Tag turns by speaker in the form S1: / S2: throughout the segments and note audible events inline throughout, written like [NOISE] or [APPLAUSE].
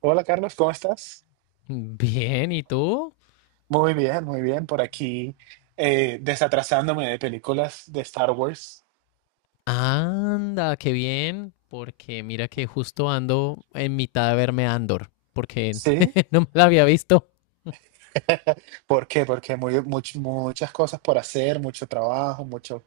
S1: Hola Carlos, ¿cómo estás?
S2: Bien, ¿y tú?
S1: Muy bien, muy bien. Por aquí desatrasándome de películas de Star Wars.
S2: Anda, qué bien, porque mira que justo ando en mitad de verme Andor, porque
S1: ¿Sí?
S2: [LAUGHS] no me la había visto.
S1: [LAUGHS] ¿Por qué? Porque muy, muchas cosas por hacer, mucho trabajo, mucho.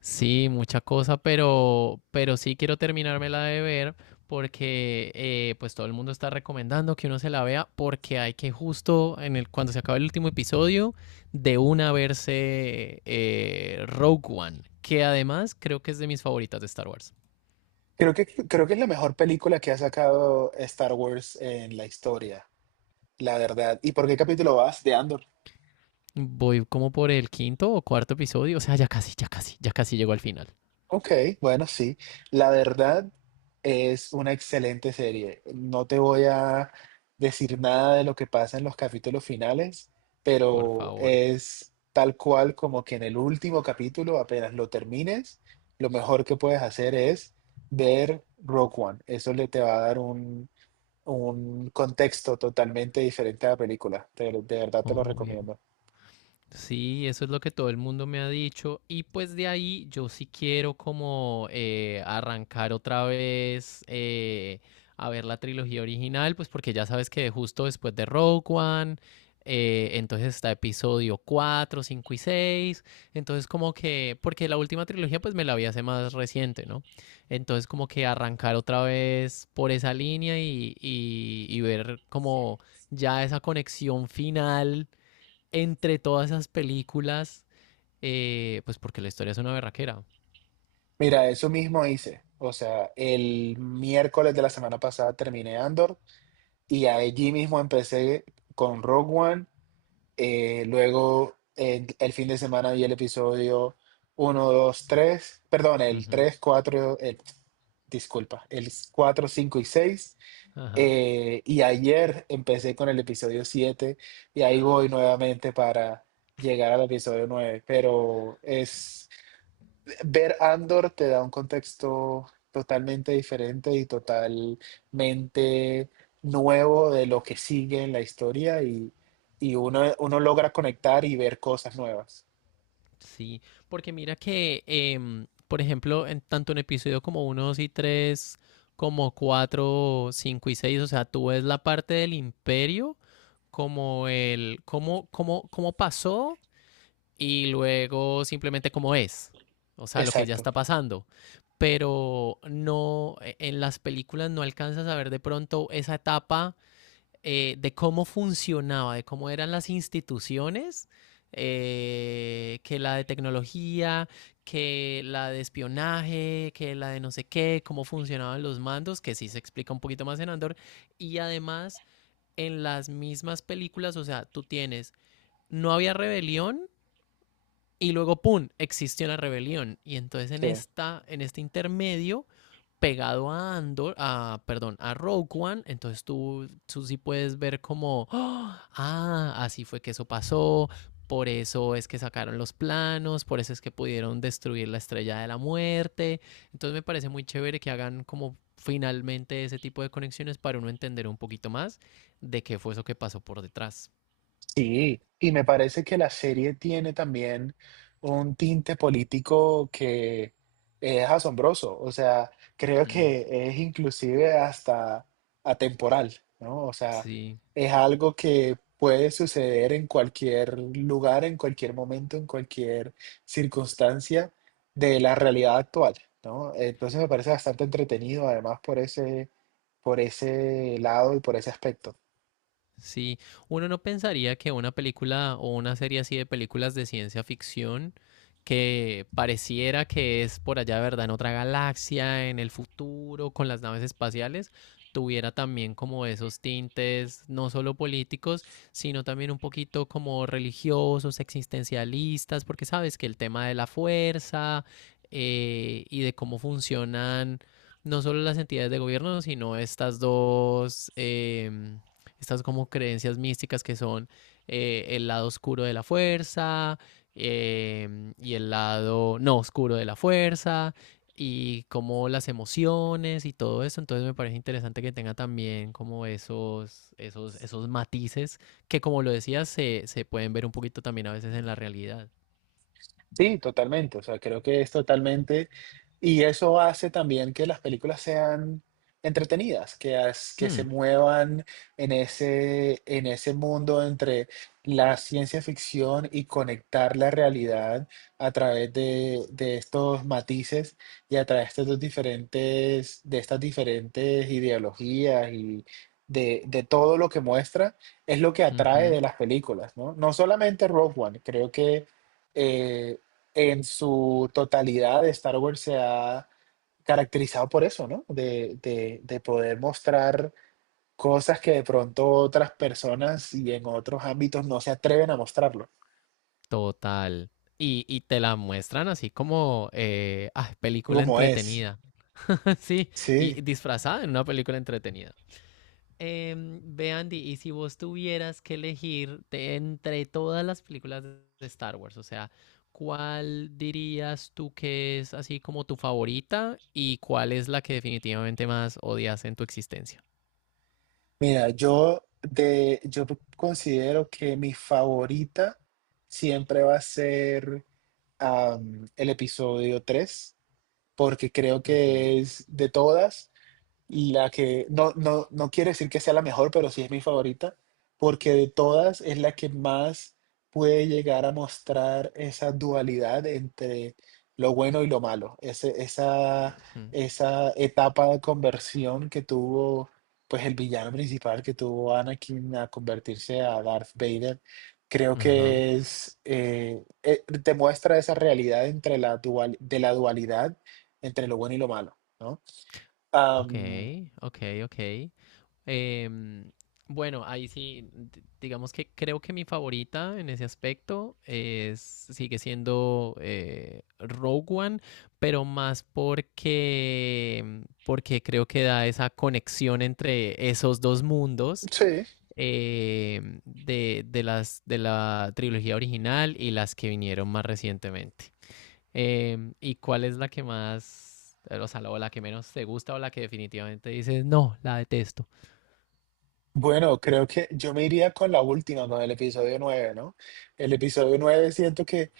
S2: Sí, mucha cosa, pero sí quiero terminármela de ver porque pues todo el mundo está recomendando que uno se la vea porque hay que justo en el, cuando se acabe el último episodio de una verse Rogue One, que además creo que es de mis favoritas de Star Wars.
S1: Creo que es la mejor película que ha sacado Star Wars en la historia, la verdad. ¿Y por qué capítulo vas de Andor?
S2: Voy como por el quinto o cuarto episodio. O sea, ya casi, ya casi, ya casi llego al final.
S1: Ok, bueno, sí. La verdad es una excelente serie. No te voy a decir nada de lo que pasa en los capítulos finales,
S2: Por
S1: pero
S2: favor.
S1: es tal cual como que en el último capítulo, apenas lo termines, lo mejor que puedes hacer es ver Rogue One. Eso le te va a dar un contexto totalmente diferente a la película. De verdad te lo
S2: Obvio.
S1: recomiendo.
S2: Sí, eso es lo que todo el mundo me ha dicho. Y pues de ahí yo sí quiero como arrancar otra vez a ver la trilogía original, pues porque ya sabes que justo después de Rogue One, entonces está episodio 4, 5 y seis. Entonces como que, porque la última trilogía pues me la vi hace más reciente, ¿no? Entonces como que arrancar otra vez por esa línea y ver como ya esa conexión final entre todas esas películas, pues porque la historia es una berraquera.
S1: Mira, eso mismo hice. O sea, el miércoles de la semana pasada terminé Andor. Y allí mismo empecé con Rogue One. Luego el fin de semana vi el episodio uno 2 tres. Perdón, el
S2: Ujú.
S1: 3 4 disculpa, el 4 5 y seis.
S2: Ajá.
S1: Y ayer empecé con el episodio 7 y ahí voy nuevamente para llegar al episodio nueve. Pero es, ver Andor te da un contexto totalmente diferente y totalmente nuevo de lo que sigue en la historia y uno logra conectar y ver cosas nuevas.
S2: Sí, porque mira que, por ejemplo, en tanto en episodio como uno, 2 y 3, como 4, 5 y 6, o sea, tú ves la parte del imperio como el cómo pasó y luego simplemente cómo es, o sea, lo que ya
S1: Exacto.
S2: está pasando. Pero no, en las películas no alcanzas a ver de pronto esa etapa de cómo funcionaba, de cómo eran las instituciones, que la de tecnología, que la de espionaje, que la de no sé qué, cómo funcionaban los mandos, que sí se explica un poquito más en Andor. Y además, en las mismas películas, o sea, tú tienes, no había rebelión, y luego, ¡pum!, existió una rebelión. Y entonces
S1: Sí.
S2: en este intermedio, pegado a Andor, a, perdón, a Rogue One, entonces tú sí puedes ver como, [GASPS] ¡oh! ah, así fue que eso pasó, por eso es que sacaron los planos, por eso es que pudieron destruir la estrella de la muerte. Entonces me parece muy chévere que hagan como finalmente ese tipo de conexiones para uno entender un poquito más de qué fue eso que pasó por detrás.
S1: Sí, y me parece que la serie tiene también un tinte político que es asombroso, o sea, creo
S2: Mm,
S1: que es inclusive hasta atemporal, ¿no? O sea,
S2: sí.
S1: es algo que puede suceder en cualquier lugar, en cualquier momento, en cualquier circunstancia de la realidad actual, ¿no? Entonces me parece bastante entretenido, además, por ese lado y por ese aspecto.
S2: Sí, uno no pensaría que una película o una serie así de películas de ciencia ficción que pareciera que es por allá, ¿verdad? En otra galaxia, en el futuro, con las naves espaciales, tuviera también como esos tintes, no solo políticos, sino también un poquito como religiosos, existencialistas, porque sabes que el tema de la fuerza y de cómo funcionan no solo las entidades de gobierno, sino estas estas como creencias místicas que son el lado oscuro de la fuerza y el lado no oscuro de la fuerza y como las emociones y todo eso. Entonces me parece interesante que tenga también como esos matices que como lo decías se pueden ver un poquito también a veces en la realidad.
S1: Sí, totalmente. O sea, creo que es totalmente. Y eso hace también que las películas sean entretenidas, que, que se
S2: Hmm.
S1: muevan en ese mundo entre la ciencia ficción y conectar la realidad a través de estos matices y a través de estos diferentes, de estas diferentes ideologías y de todo lo que muestra, es lo que atrae
S2: Ujú.
S1: de las películas, ¿no? No solamente Rogue One, creo que. eh, en su totalidad, Star Wars se ha caracterizado por eso, ¿no? De poder mostrar cosas que de pronto otras personas y en otros ámbitos no se atreven a mostrarlo,
S2: Total. Y te la muestran así como ah, película
S1: como es.
S2: entretenida. [LAUGHS] Sí,
S1: Sí.
S2: y disfrazada en una película entretenida. Ve Andy, y si vos tuvieras que elegir de entre todas las películas de Star Wars, o sea, ¿cuál dirías tú que es así como tu favorita y cuál es la que definitivamente más odias en tu existencia?
S1: Mira, yo considero que mi favorita siempre va a ser el episodio tres, porque creo
S2: Ujú,
S1: que es de todas la que no, quiere decir que sea la mejor, pero sí es mi favorita, porque de todas es la que más puede llegar a mostrar esa dualidad entre lo bueno y lo malo. Ese- esa,
S2: ujú.
S1: esa etapa de conversión que tuvo pues el villano principal que tuvo Anakin a convertirse a Darth Vader, creo
S2: Ajá,
S1: que es, te muestra esa realidad entre de la dualidad entre lo bueno y lo malo, ¿no?
S2: ok, ok, ok. Em, bueno, ahí sí, digamos que creo que mi favorita en ese aspecto es, sigue siendo Rogue One, pero más porque, porque creo que da esa conexión entre esos dos mundos
S1: Sí.
S2: de la trilogía original y las que vinieron más recientemente. Em, ¿y cuál es la que más, o sea, la- o la que menos te gusta o la que definitivamente dices, no, la detesto?
S1: Bueno, creo que yo me iría con la última, con el episodio 9, ¿no? El episodio 9 siento que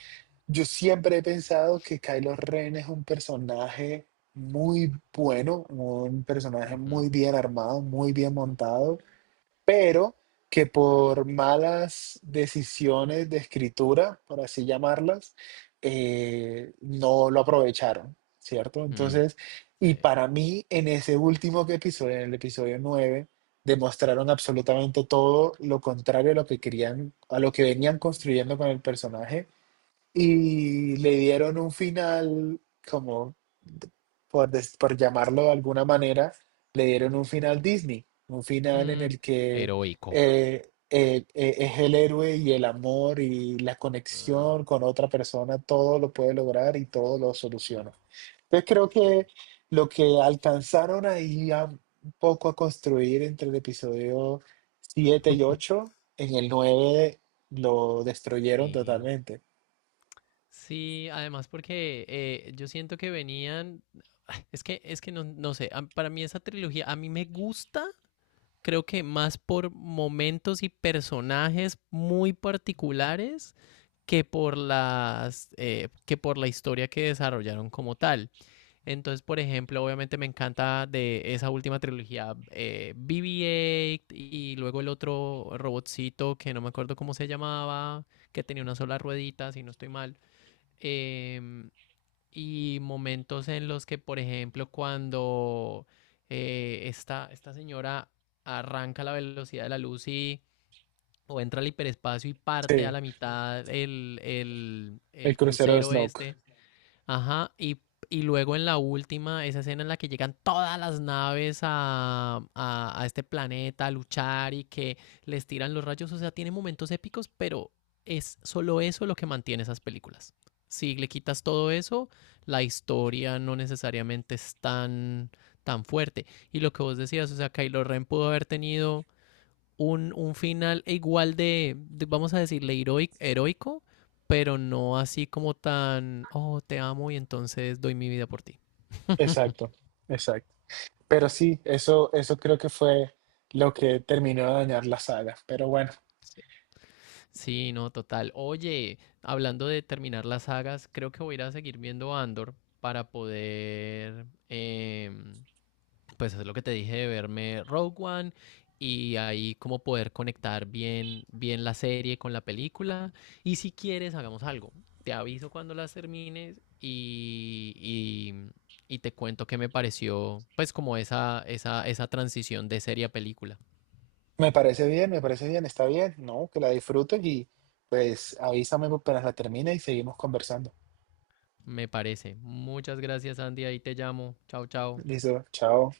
S1: yo siempre he pensado que Kylo Ren es un personaje muy bueno, un personaje
S2: Ujú.
S1: muy bien armado, muy bien montado. Pero que por malas decisiones de escritura, por así llamarlas, no lo aprovecharon, ¿cierto?
S2: Mm.
S1: Entonces,
S2: Sí.
S1: y para mí en ese último que episodio, en el episodio 9, demostraron absolutamente todo lo contrario a lo que querían, a lo que venían construyendo con el personaje, y le dieron un final como, por llamarlo de alguna manera, le dieron un final Disney, un final en
S2: Mm.
S1: el que
S2: Heroico.
S1: es el héroe y el amor y la
S2: Mm,
S1: conexión con otra persona, todo lo puede lograr y todo lo
S2: mm,
S1: soluciona. Entonces creo
S2: sí.
S1: que lo que alcanzaron ahí un poco a construir entre el episodio 7 y
S2: [LAUGHS]
S1: ocho, en el 9 lo destruyeron
S2: Sí.
S1: totalmente.
S2: Sí, además porque yo siento que venían. [SIGHS] Es que no, no sé. Para mí esa trilogía, a mí me gusta. Creo que más por momentos y personajes muy particulares, que por las que por la historia que desarrollaron como tal. Entonces, por ejemplo, obviamente me encanta de esa última trilogía BB-8 y luego el otro robotcito que no me acuerdo cómo se llamaba, que tenía una sola ruedita, si no estoy mal. Em, y momentos en los que, por ejemplo, cuando esta señora arranca a la velocidad de la luz y o entra al hiperespacio y parte a
S1: Sí.
S2: la mitad
S1: El
S2: el
S1: crucero de
S2: crucero
S1: Snoke.
S2: este. Ajá, y luego en la última, esa escena en la que llegan todas las naves a este planeta a luchar y que les tiran los rayos, o sea, tiene momentos épicos, pero es solo eso lo que mantiene esas películas. Si le quitas todo eso, la historia no necesariamente es tan, tan fuerte. Y lo que vos decías, o sea, Kylo Ren pudo haber tenido un final igual de, vamos a decirle, heroico, pero no así como tan, oh, te amo y entonces doy mi vida por ti.
S1: Exacto, exacto. Pero sí, eso creo que fue lo que terminó de dañar la saga. Pero bueno,
S2: Sí. Sí, no, total. Oye, hablando de terminar las sagas, creo que voy a ir a seguir viendo Andor para poder pues es lo que te dije de verme Rogue One y ahí como poder conectar bien, bien la serie con la película. Y si quieres, hagamos algo. Te aviso cuando las termines y te cuento qué me pareció, pues como esa transición de serie a película.
S1: me parece bien, está bien, ¿no? Que la disfrutes y pues avísame apenas la termine y seguimos conversando.
S2: Me parece. Muchas gracias, Andy. Ahí te llamo. Chao, chao.
S1: Listo, chao.